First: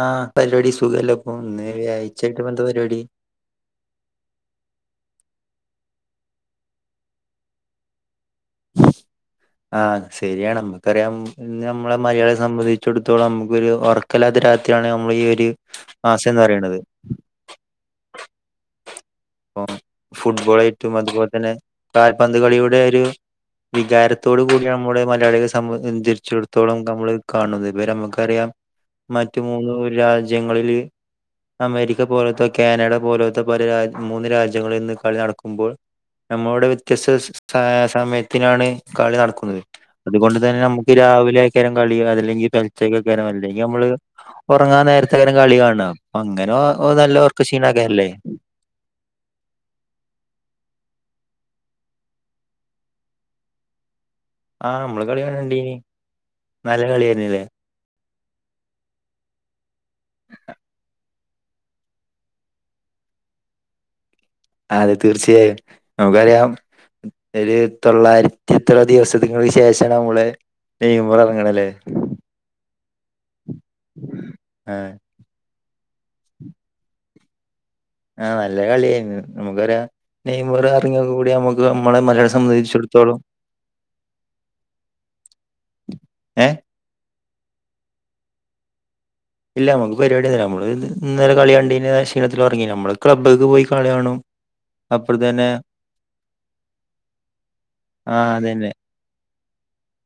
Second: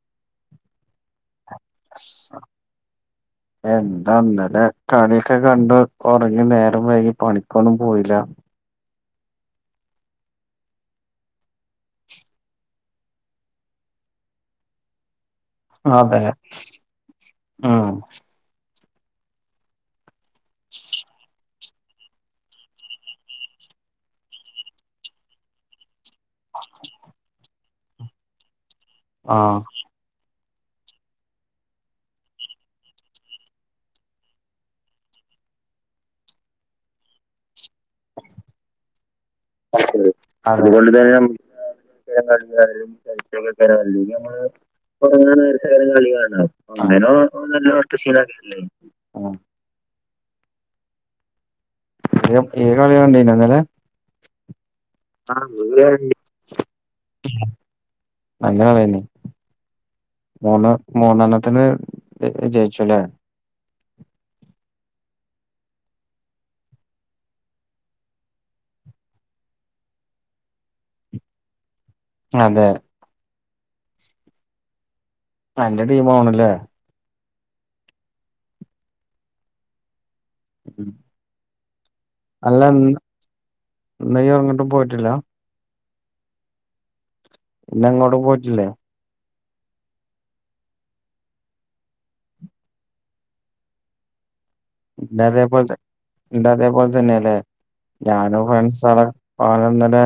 ആ പരിപാടി സുഖവല്ലേ ഇപ്പം ഇന്ന് ഞായറാഴ്ച ആയിട്ട് ഇപ്പോ എന്താ പരിപാടി എന്താ ഇന്നലെ കളി ഒക്കെ കണ്ട് ഉറങ്ങി നേരം വൈകി പണിക്കൊന്നും പോയില്ല ആ ശരിയാണ് നമ്മുക്കറിയാം നമ്മള് മലയാളിയെ സംബന്ധിച്ചടുത്തോളം നമുക്കൊരു ഉറക്കമില്ലാത്തെ രാ ത്രിയാണ് നമ്മൾ ഈ ഒരു അതെ ആശ എന്ന് പറയണത് ഉം അപ്പം ഫുട്ബോൾ ഐറ്റവും അതുപോലെ തന്നെ കാൽ പന്തുകളിയുടെ ഒരു വികാരത്തോടു കൂടിയാണ് നമ്മള് മലയാളിയെ സംബന്ധിച്ചിടത്തോളം നമ്മള് കാണുന്നത് ഇപ്പ നമുക്കറിയാം മറ്റ് ആഹ് മൂന്ന് രാ ജ്യങ്ങളില് അമേരിക്ക പോലത്തെ കാനഡ പോലത്തെ പല രാ മൂന്ന് രാജ്യങ്ങളിൽ ഇന്ന് കളി നടക്കുമ്പോൾ നമ്മളുടെ വ്യത്യസ്ത സമയത്തിനാണ് കളി നടക്കുന്നത് അതുകൊണ്ട് തന്നെ നമുക്ക് രാവിലെ ഏയ്ക്കാലും കളി ഇത്തരം അതല്ലെങ്കിൽ കളികാരും ചർച്ചകളൊക്കെ [unintelligible] നമ്മള് അല്ലെങ്കിൽ നമ്മളിപ്പോ ഉറങ്ങാൻ നേരത്താണ് ഉറങ്ങാൻ കളി നേരത്ത് ഇത്തരം കാണുക കളി അപ്പോ കാണാം അങ്ങനെ അങ്ങനെ നല്ല ഉറക്ക നല്ല ഉറക്ക ക്ഷീണാക്കാരല്ലേ ക്ഷീണം ആയിരിക്കത്തില്ലേ ആ നീ നീ കളി കണ്ടീനോ ഇന്നലെ ആ നമ്മള് കളി ആഹ് കണ്ടീന് ഇന്നലെ നല്ല കളി ആയിരുന്നില്ലേ അങ്ങനെ തന്നെ മൂന്ന് മൂന്നെണ്ണത്തിന് ജയിച്ചുവല്ലേ അതെ തീർച്ചയായും നമുക്കറിയാം ഒരു തൊള്ളായിരത്തി ഇത്രയധികം ദിവസങ്ങൾക്ക് ശേഷം നമ്മളെ നെയ്മറ് ഇറങ്ങണല്ലേ അതെ ആ എന്റെ ടീം ആവണല്ലേ ആ നല്ല കളിയായിരുന്നു നമുക്കറിയാം നെയമറ് ഇറങ്ങിയതോട് കൂടി നമുക്ക് നമ്മള് മലയാളിയെ അല്ല സബന്ധിച്ചടത്തോളം ഇന്ന് ഇയ്യ് എങ്ങോട്ടും പോയിട്ടില്ല ഏ ഇന്ന് അങ്ങോട്ട് പോയിട്ടില്ലേ ഇല്ല നമുക്ക് പരിപാടി ഒന്നുമില്ല നമ്മള് ഇന്നലെ കളി കണ്ടീന് ക്ഷീണത്തിൽ ഇറങ്ങീന് നമ്മള് ക്ലബ്ബക്ക് പോയി കളി കാണും എന്റെ അപ്പുറത്ത് തന്നെ അതേപോലെ എന്റെ അതേപോലെ തന്നെയാല്ലേ ആ ഞാനും അതന്നെ ഫ്രണ്ട്സൂടെ ആാലന്നര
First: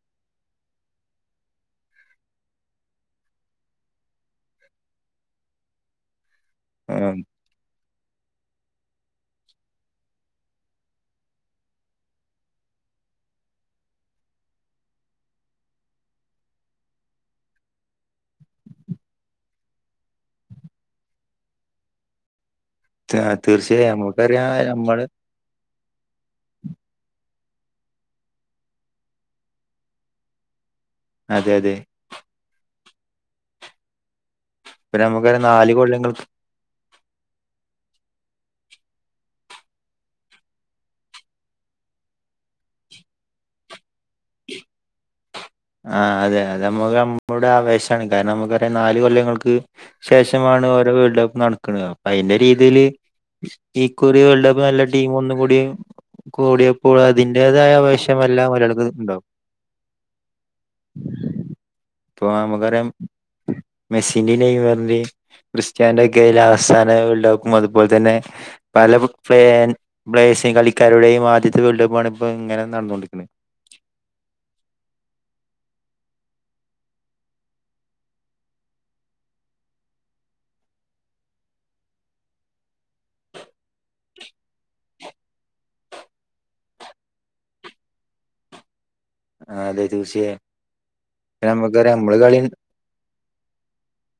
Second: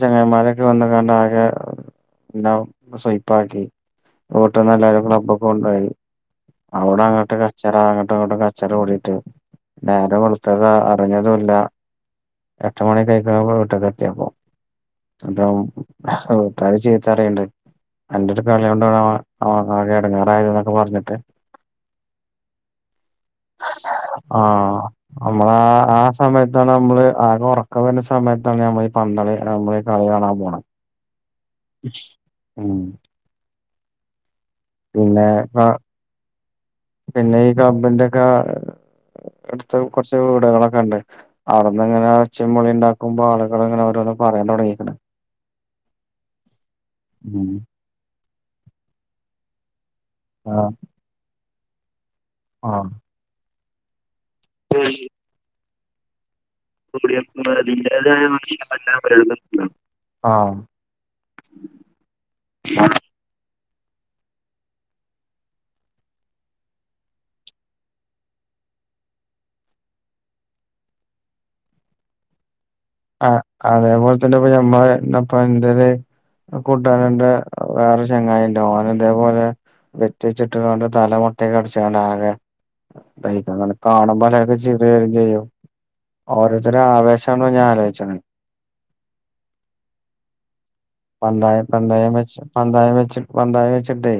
ചങ്ങമാരക്കെ വന്ന കണ്ട ആകെ എല്ലാം സ്പ്പ ആാക്കി വട്ട നല്ലരും ക്ലബ്ബ ഒക്കെ കൊണ്ടുപോയി അവിടെ ഉം, അങ്ങോട്ട് കച്ചറ അങ്ങട്ട അങ്ങോട്ട് അച്ച പടിീട്ട് ഞാന വെളുത്തത് അറിഞ്ഞതല്ല എട്ട മണ കായിക്കണ പോ ട്ട കത്തിയാപ്പോ അപ്പം ചെയീത്തറിയണ്ട് എന്റെ ഒരു കളി കൊണ്ട് അവ അവെ ഇടങ്ങാറായത് എന്നൊക്കെ പറഞ്ഞിട്ട് [inaudible] ആ തീർച്ചയായും നമുക്കറിയാം ആഹ് നമ്മള് നമ്മളാ ആ സമയത്താണ് നമ്മള് ആകെ ഉറക്കം വരുന്ന സമയത്താണ് ഞമ്മൾ പന്തളി നമ്മള ഈ കളി കാണാൻ പോകണം അതെ അതെ ഉഹ ഇപ്പ നമുക്ക നാല് കൊള്ളങ്ങൾ പിന്നെ ഈ കമ്പിന്റെക്ക അടുത്ത് കുറച്ച് വീടുകളൊക്കെണ്ട് അവിടെന്ന് ഇങ്ങനെ ഒച്ചെമുളി ഉണ്ടാക്കുമ്പ ആളുകളങ്ങന ഓരോന്ന് പറയാൻ തുടങ്ങിക്ക്‌ണ് ആഹ് അതെ അത് നമ്മുക്ക് നമ്മുടെ ഉം ആവേശാണ് കാരണം നമുക്കറിയ നാല് കൊല്ലങ്ങൾക്ക് ശേഷമാണ് ആഹ് ഓരോ വേൾഡ് കപ്പ് നടക്കണത് അപ്പൊ അയ്ന്റെ രീതില് ആഹ് ശെ ഒരു വേൾഡ് കപ്പ് നല്ല ടീം ഒന്നും കൂടിം കൂടിയപ്പോൾ കൂടിയപ്പോ അതിന്റേതായ ആവേശം അതിന്റേതായ എല്ലാം പലട്ത്തും ഉണ്ടാവും ആഹ് ഇപ്പോ നമക്കറിയാം മെസിന്റേം നെയ്മറിന്റേം ക്രിസ്റ്റ്ന്റൊക്കെ ലാസാന വേൾഡ് കപ്പും അതുപോലെ തന്നെ പല ഫ്ലെൻ പ്ലേയേഴ്സും കളിക്കാരുടെയും ആദ്യത്തെ വേൾഡ്പ്പാണ് ഇപ്പം ഇങ്ങനെ നടന്നുകൊണ്ടിരിക്കുന്നത് ആഹ് അതേപോലെ തന്നെ ഇപ്പ ഞമ്മളെ ഇപ്പ എന്റെര് കൂട്ടാരന്റെ വേറെ ചെങ്ങായിണ്ട് ഓന് ഇതേപോലെ ബെറ്റടിച്ചിട്ട്ങ്ങാണ്ട് തലമുട്ടെക്കടിച്ചങ്ങണ്ട് ആകെ ഇതായേക്കണ് അവനെ കാണുമ്പോലക്കെ ചിറിവരും ചെയ്യും ഓരോത്തര ആവേശോണ്ട് ഞാൻ ആലോചണെ ആഹ് അതെ തീർച്ചയാ പന്തായ പന്തായം വെച്ച് പന്തായം വെച്ച് പന്തായം വെച്ചിട്ടേ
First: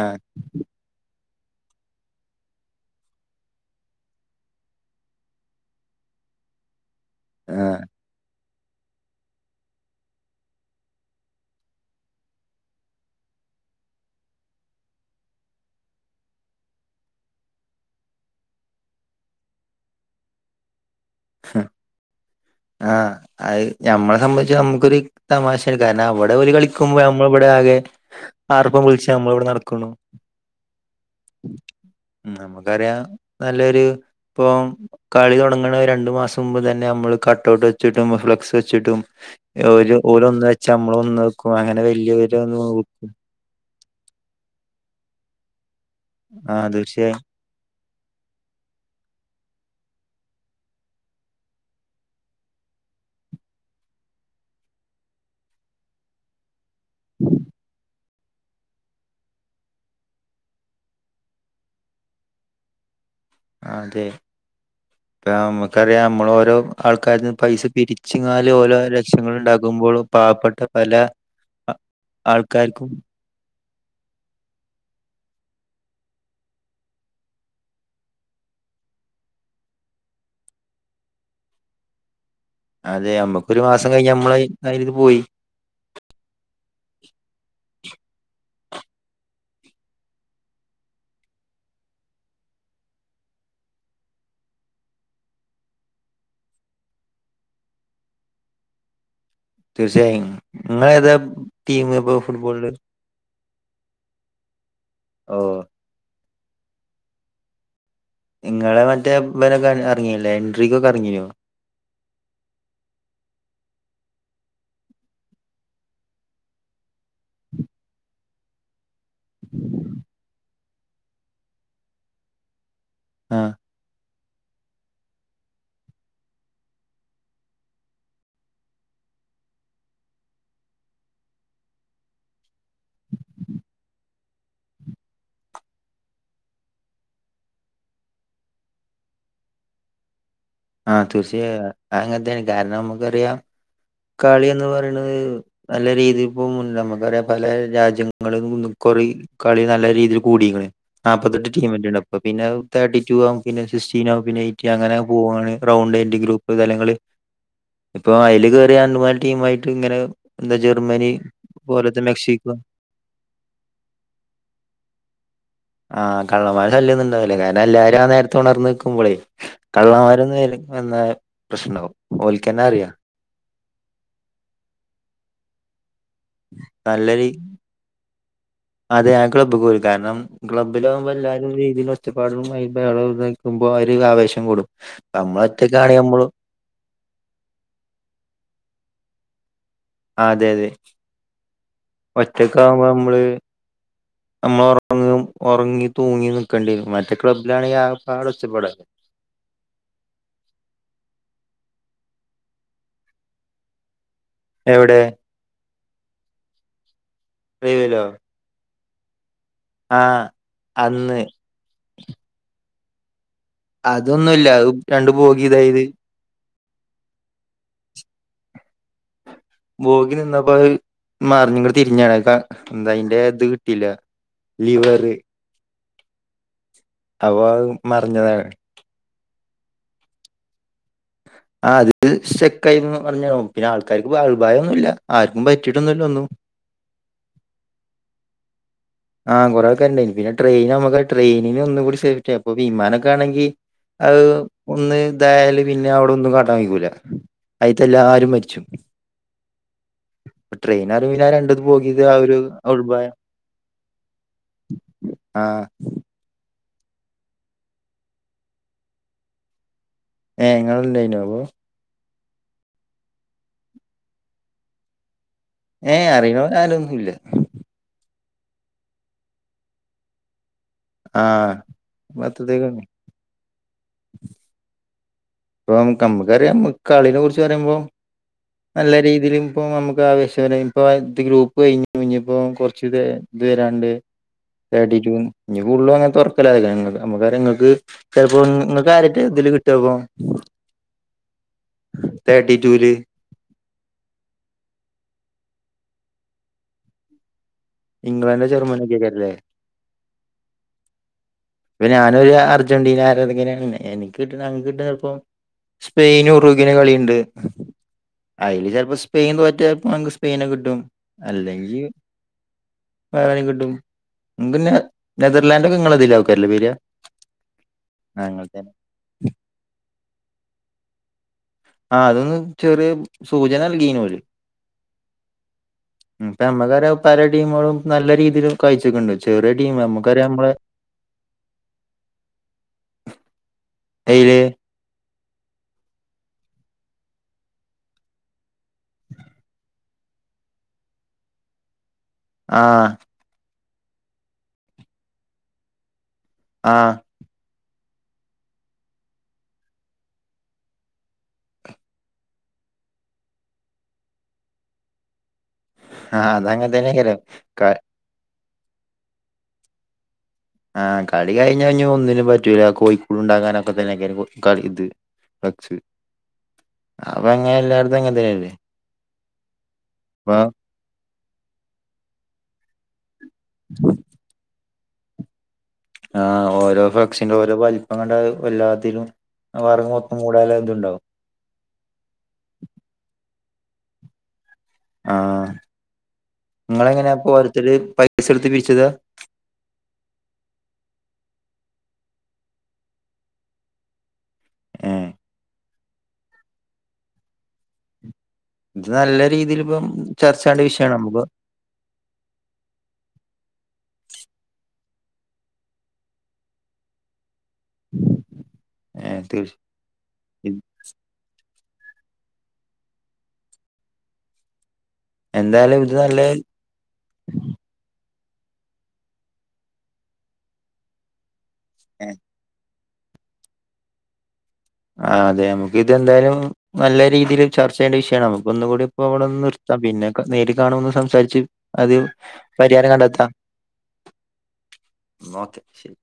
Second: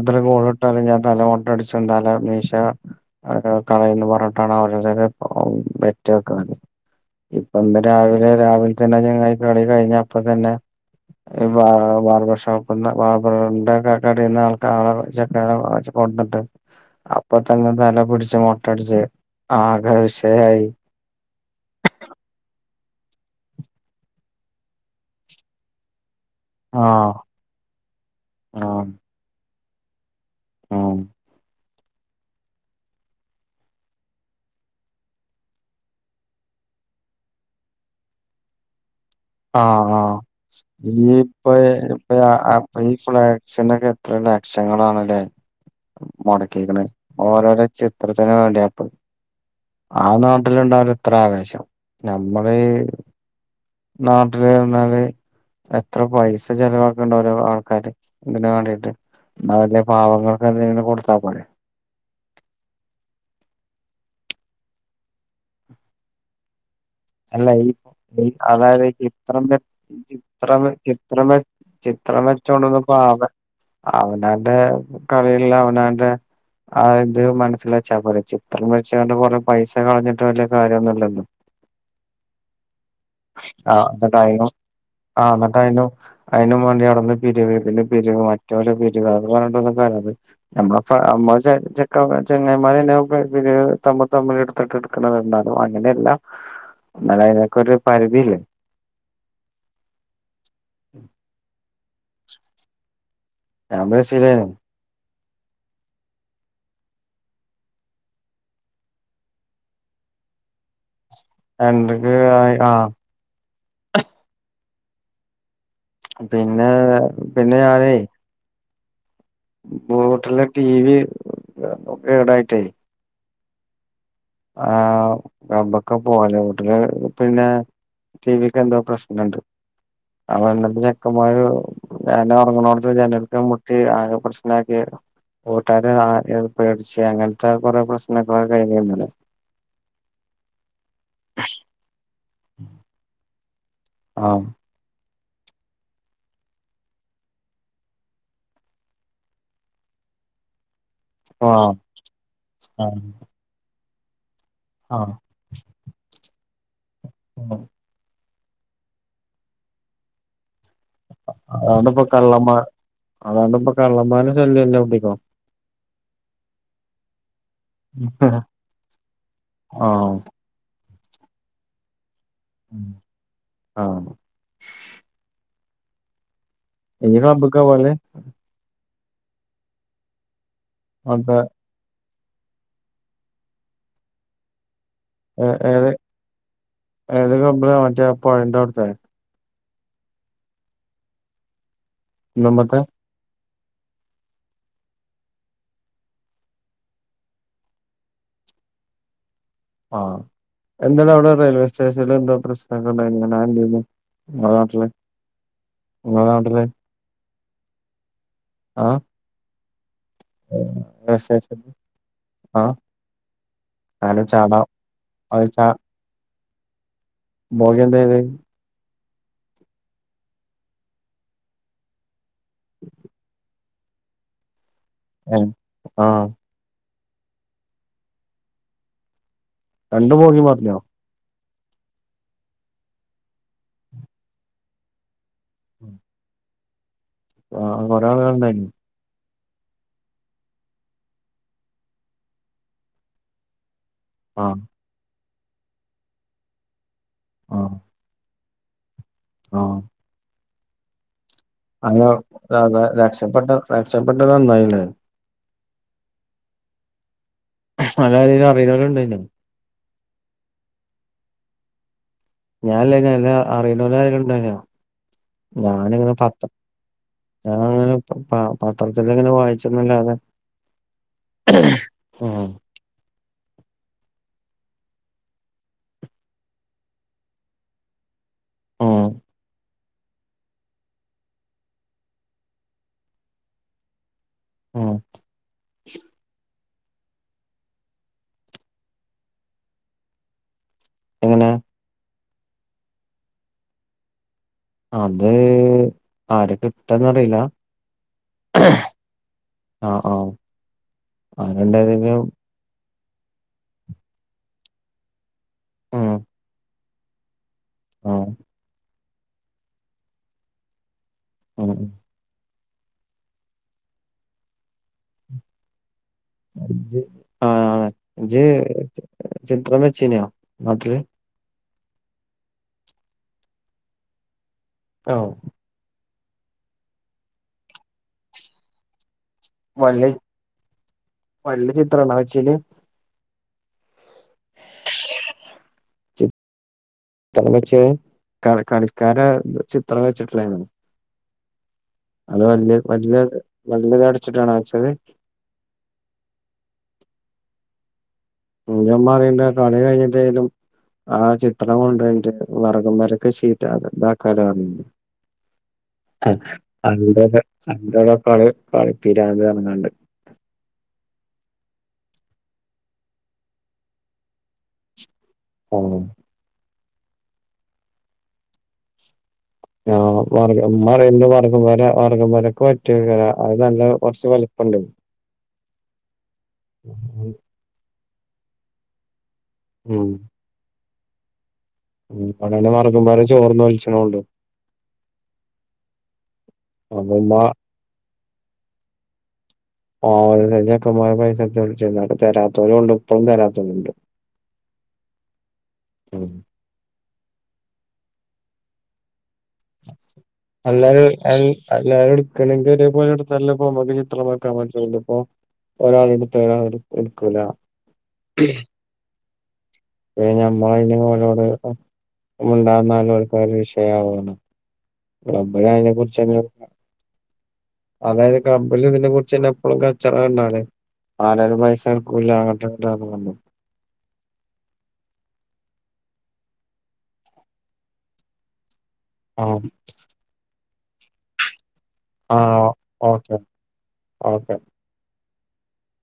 ആ ഗോളിട്ടാളിഞ്ഞെ പിന്നെ തല മുട്ടടിച്ചും തല മീശ അതൊക്ക കളയന്ന് പറഞ്ഞിട്ടാണ് അവരുതൊക്കെ ബെറ്റ് വെക്കണത് ആ ഇപ്പൊ ഇന്ന് രാവിലെ രാവിലെ തന്നെ ചങ്ങായി കളി കഴിഞ്ഞ അപ്പ തന്നെ ഈ ബാർ ബാർബർ ഷോപ്പ്ന്ന് ബാർബറിന്റെ ഒക്ക കടെന്ന് ആൾക്ക ആളെ ചെക്കല ച്ച് കൊണ്ട്ന്ന് ട്ട് അപ്പ തന്നെ തല പിടിച്ച് മൊട്ടടിച്ച് ആകെ വിഷയായി ഹ് ആഹ് അയ് ഞമ്മളെ സംബന്ധിച്ച് നമുക്കൊര് തമാശേണ് കാരണം അവി ടെ അവര് കളിക്കുമ്പോ ആഹ് നമ്മളിവിടെ ആകെ ആർപ്പം ആഹ് വിളിച്ച് നമ്മളിവിടെ നടക്കുണു ആഹ് ഉം നമുക്കറിയാം നല്ലൊരു ഇപ്പം കളി തുടങ്ങണ രണ്ടു മാസം മുമ്പ് തന്നെ നമ്മള് ക ടൗട്ട് വെച്ചിട്ടും ഫ്ലക്സ് വെച്ചിട്ടും ആഹ് ഓര് ആഹ് ഓലൊന്ന് വെച്ചാ ഇനി നമ്മളൊന്ന് വെക്കും ഇപ്പെ അങ്ങനെ എപ്പഴാ വല്യോരൊന്ന് അപ്പ ഈ നോക്കും ഫുള്ളാക്ഷനെക്കെ എത്ര ലക്ഷങ്ങളാണല്ലേ ആഹ് മുടക്കിക്കണെ തീർച്ചയായും ഓരോരെ ചിത്രത്തിന് വേണ്ടിയാപ്പ് ആ നാട്ടിലുണ്ടാവില്ല ഇത്ര ആവേശം നമ്മള് ഈ നാട്ടില്ന്ന്ഞ്ഞാല് എത്ര പൈസ ചെലവാക്ക്‌ണ്ട് ഓരോ ആൾക്കാര് ഇതിന് വേണ്ടിട്ട് എന്ന വല്യ പാവങ്ങൾക്ക് എന്തെങ്കിലും കൊടുത്താ പോരെ ആഹ് അതെ ഇപ്പം നമുക്കറിയാം നമ്മളോരോ ആൾക്കാരിന്ന് അല്ല പൈസ ഈ ഈ പിരിച്ചിങ്ങാല് ഓരോ അതായത് ഈ ലക്ഷങ്ങളൾ ചിത്രം വര- ഉണ്ടാകുമ്പോലും പാവപ്പെട്ട ചിത്രം പല ചിത്രം വര- ആ- ചിത്രം വെച്ചോണ്ടന്ന് ആൾക്കാർക്കും പാവ അവനവന്റെ കളിയല്ല അവനവന്റെ ആഹ് ഇത് മനസ്സിലെച്ചാ പോരെ ചിത്രം വച്ചിങ്ങാണ്ട് കുറെ പൈസ കളഞ്ഞിട്ട് വല്യ കാര്യൊന്നുല്ലല്ലോ അതെ നമ്മുക്കൊരു ആഹ് മാസം കഴിഞ്ഞ നമ്മള അന്നിട്ടയ്നോ അതില് പോയി ആഹ് അന്നിട്ടയ്നോ അയ്നും വേണ്ടി അവിട്ന്ന് പിരിവ്തില് പിരിവ് ആയ് റ്റൊല പിരിവ് അത് പറഞ്ഞിടട്ടൊന്നും തരാത്തെ നമ്മള ഫാ അവമ്മാര് ചെ ചെക്കമ്മ ചങ്ങായ്മാരന്നെ പെ പിരിവ് വ് തമ്മി തമ്മി എടുത്തിട്ട് എടുക്കണത്ണ്ടാവും അങ്ങനെയല്ലാ എന്നാലും അയിനക്കൊരു പരിധില്ലേ തീർച്ചയായും നിങ്ങള് ഏതാ ടീം ഇപ്പൊ ഫുട്ബോളില്. ഞാൻ ബ്രസീലാണ്. ഓഹ്. നിങ്ങളെ മറ്റേ ബനൊക്കെ എറങ്ങില്ലേ എൻട്രിക്കൊക്കെ ഇറങ്ങീനോ? എന്തൊക്കെ ആ പിന്നെ പിന്നെ ഞാനെ. ബോട്ടിലെ ടി വി ഏടായിട്ടായി ആഹ ആ ബൊക്കെ പോാലെ വീട്ടില് പിന്നെ ടി വിക്ക് എന്തോ പ്രശ്നുണ്ട് അ എന്നിട്ട് ചെക്കമായ ഒരു ഞെ ഉറങ്ങണട ജനക്ക് മുട്ടി ആകെ പ്രശ്നക്കി കൂട്ടാര പേടിച്ച അങ്ങനത്തെ കൊറെ പ്രശ്നങ്ങള കഴിഞ്ഞരുന്നല്ലേ ആഹ തീർച്ചയായ അങ്ങനത്തെയാണ് കാരണം നമുക്കറിയാം ആഹ് കളിന്ന് പറയുന്നത് നല്ല രീതി ഇപ്പോ നമുക്കറിയ പല രാജ്യങ്ങളും കുറ കളി നല്ല രീതിയിൽ കൂടി നാപ്പ്ീെ ആഹ് തേർി ആഹ് ആുംെീെ അങ്ങനെെ പോവാണ് റൗണ്ട് അന്റെ ഗ്രൂപ്പ് തലങ്ങള് ആഹ് ഇപ്പൊ അതില് ട്ട്നെ അതൊണ്ട്ിപ്പ കള്ളമ്മ അതണ്ട്ിപ്പൊ കള്ളമ്മന ശല് എല്ല കുടിക്കും ആഹ് കള്ളമാ ശല്ൊന്നുണ്ടാവലേ ക പിെ എല്ലാവാരും ആ നേരത്തെ ഉണർന്നന്ന് നിക്കുമ്പോളേ ആഹ് കള്ളന്മാര എന്ന പ്രശ്നമാകവും ഓൽക്കനറിയ ആഹ എനി നല്ലൊരു ഹബബ കവാല അതെ ആ ക്ലബ പോലും കാരണം ക്ലബിലകുമ്പോ മറ്റേ എല്ലാരുംീതി ചുറ്റുപ്പാടുകളമായി ബള നൽക്കുമ്പോൾ അവര് ആവേശം കൂടും നമ്മള് ഏ ഏത് ഒറ്റക്കാണെ നമ്മള് ഏത് കമ്പള മറ്റേ പുഴന്റെ അവിടുത്തെ അതെ അതെ ഒറ്റക്ക കുന്നുമ്മത്തെ ആകുമ്പോ നമ്മള് [inaudible] നമ്മൾ ഉറങ്ങ ഉറങ്ങി തൂങ്ങി നക്കേണ്ടിരും മറ്റേ ക്ലബ്ബിലാണ് പാട് ഒച്ചപ്പൊടത് [inaudible] ആഹ് എന്തല്ല അവിടെ റെയിൽവേ സ്റ്റേഷനിൽ എന്തോ പ്രശ്നണ്ടന്ന് ങ്ങ നാട്ടില് എവിടെ നാട്ടില് അമല്ലോ ആഹ അന്ന് ആഹ അതൊന്നുംല്ല അത് രണ്ടു പോകി ഇതായത് മോക എന്തായത് പോോഗി നിന്നപ്പ മറിഞ്ഞ കൂടി തിരിഞ്ഞാണ് എന്താ അതിന്റെ ഇത് കിട്ടല്ല ലിവറ് ആഹ അപ്പൊ അത് മറിഞ്ഞതാണ് രണ്ടു പോക്കി മാത്രോ ആ അത് ചെക്കായിന്ന് പറഞ്ഞ പിന്നെ ആൾക്കാർക്ക്ഭായംൊന്നുമല്ല ആർക്കും പറ്റിയിട്ടൊന്നല്ലോ ഒന്ന്ു ആ കൊറെ ആളൾണ്ടായി ആഹ കൊറെക്കെണ്ടായിന് പിന്നെടെയിൻ നമുക്ക ട്രെയിനിന് ഒന്ന കൂടി സേഫ്റ്റിായി അപ്പൊ വിമാനൊക്കെ ആണെങ്കിൽ അത് ആഹ് ഒന്ന് ഇതായാല് പിന്നെ അവിടെൊന്നും കാട്ടാൻ വിക്കൂല ആഹ് ആയിത്തല്ല ആരും മരിച്ചു ആഹ് ട്രെയിനാർനണ്ട് ഇത് പോകിയത് അല്ല ആ ഒരു അതാ ഉൾപായ രക്ഷപ്പെട്ട രക്ഷപ്പെട്ടത് നന്നായില്ലേ ആഹ അല്ലാരനും അറിയുന്നവ ഉണ്ടായിു ഏ ങ്ങണ്ടായിനോ അവ ഞാനൻല്ല അറണ്ടല്ലരണ്ടല്ലോ ഏ ഞാനിങ്ങനെ പത്രം അറിയണോരാരൊന്നുല്ല ഞാനങ്ങനെ പത്രത്തി ഇങ്ങനെ വായിച്ചന്നല്ലാതെ ആഹ മത്രക്ക [inaudible] ഇപ്പ നക്ക് നമ്മുക്കറിയാം കളിയെ കുറിച്ച് പറയുമ്പോ നല്ല ഉം രീതിൽ ഇപ്പ നമ്മുക്ക് ആവേശ ഇപ്പ ഇത് ഗ്രൂപ്പ് കഴിഞ്ഞ് കഴി ഇപ്പോ കുറച്ച് ഇ ഇത് തരാണ്ട് ഉം ട്ടി ഇനി കൂടുതലും അങ്ങനെ തുറക്കല നമ്മക്കാര എങ്ങക്ക് ചെപ്പോ നിങ്ങക്ക് ആരട്ട് എതില് കിട്ടപ്പ എങ്ങനെ തടിി ജൂലി അത് ആര് കിട്ടന്ന്റിയില്ല ഇംഗ്ലണ്ട് ജർമ്മനിയക്കെക്കരില്ലേ ആഹ് ആഹ് അപ്പ ആരുണ്ടായതെങ്കിലും ഞാനൊരു അർജന്റീന അതെങ്ങനെയ എനിക്ക്ിട്ട് ഞ കിട്ട ചിലപ്പോം ഉം സ്പെയിൻ ഉറുഗിനന് കളിയുണ്ട് ആഹ് അയില് ചിലപ്പോ സ്പെയിൻ തോറ്റപ്പോക്ക് സ്പെയിന കിട്ടും ഉം അല്ലെങ്കിൽ ഉം. വന കിട്ടും നിക്ക് നെതർലാൻഡ ഒക്കെ ഇങ്ങളതില ആ ജ ഞങ്ങൾതന്നെ ചിത്രം വെച്ചീനോ അതേ ആ അതൊന്ന് ചെറിയ സൂചന നൽകീന പോര് ആഓ പ അമ്മക്കാര പല ടീമുകളും നല്ല രീതിയിൽ കഴച്ചൊക്കുണ്ട ചെറിയ ടീം വല്യ നമുക്കറിയാം നമ്മള വല്യ ചിത്രണോ വെച്ചീന് അയിര് [unintelligible] ചിത്രം വെച്ച് ക കളിക്കാര ചിത്രം വെച്ചിട്ടില്ലാണ് അത് വല്ിയ ആഹ് വല്ിയ വലത അടിച്ചിട്ടാണ വെച്ചത് ആഹ് മാറീണ്ട കളി കഴിഞ്ഞിട്ടാലും ആ ചിട്ടണം കൊണ്ടട്ട് വറകം വരക്കീറ്റ ഇതാക്കാല ആഹ് അ അതങ്ങനെ തന്നെയ്ക്കാരം ക അന്തടെക്കള് കളിപ്പര ഇറങ്ങാണ്ട് ആഹ കളി കഴിഞ്ഞ കഴഞ്ഞഞ് ഒന്നിനും പറ്റൂല കോഴിക്കൂട് ഉണ്ടാാക്കാനൊക്കെ തന്നെയക്കി ഇത് ഫ്ലക്സ് ആ അപ്പ അങ്ങനെ എല്ലായിടത്തും അങ്ങന തരെയല്ലേ ആ മർഗം മ വർഗം വരെ വർഗം വരക്കെ പറ്റിക്ക അത് നല്ല കുറച്ച വല ഒണ്ട് ആ് ഓരോ ഫക്ഷസിന്റെ ഓരോ വലപം കണ്ട വല്ലാത്തിും വർഗ മൊത്തം കൂടാലും ഇതുണ്ടാവും ഉ അടെ മറക്കുമ്പര ചോർന്ന വലിച്ചണണ്ട് ആ നിങ്ങള അപ്പൊ എങ്ങനെയാ ഉമ്മ പോരോരുത്തരെ പൈസ എടുത്ത് പിരിച്ചതാ - പയസ തരാത്തരുഒണ്ട് ഇപ്പോഴും തരാത്തരുണ്ട് ഏഹ് ഉം ഇത് നല്ലേ അല്ലാരും അൽ എല്ലാരും എടുക്കണെങ്ക ഒരേ പോലെ എടുത്ത- അപ്പൊ നമുക്ക് [unintelligible] ഇപ്പോ ഒരാളെ എടുത്താ ഒരാളെ എടുക്കൂലാ ഏഹ് തീർച്ച ഉം നമ്മ അമ്മയെടെ മോനോട് - ഞാൻ മിണ്ടാനിന്നാലും ഒരികെ വിഷയാവാണ്. നമ്മളെ എന്തായാലും ഇത് നല്ല അതിനെക്കുറിച്ചങ്ങ് അതായത് ക്ലബ്ബിലെ ഇതിനെ കുറിച്ചുന്നെ എപ്പോഴും കച്ചടവന്നാലേ ആളുകളെ പൈസ എടുക്കൂല്ല കേട്ടോ [unintelligible] ആ അതെ നമുക്ക് എന്തായാലും നല്ല രീതിയിൽ ചർച്ച ചെയ്യേണ്ട വിഷയമാണ് നമുക്ക് ഒന്നുകൂടി അപ്പ അവിടെന്ന് ആ നിർത്താ പിന്നെക്കെ നേരിട്ട കാണുമെന്ന് സംസാരിച്ച് അത് ആ പരിഹാരം കണ്ടെത്താം- ഓക്കെ ഓക്കെ ശരി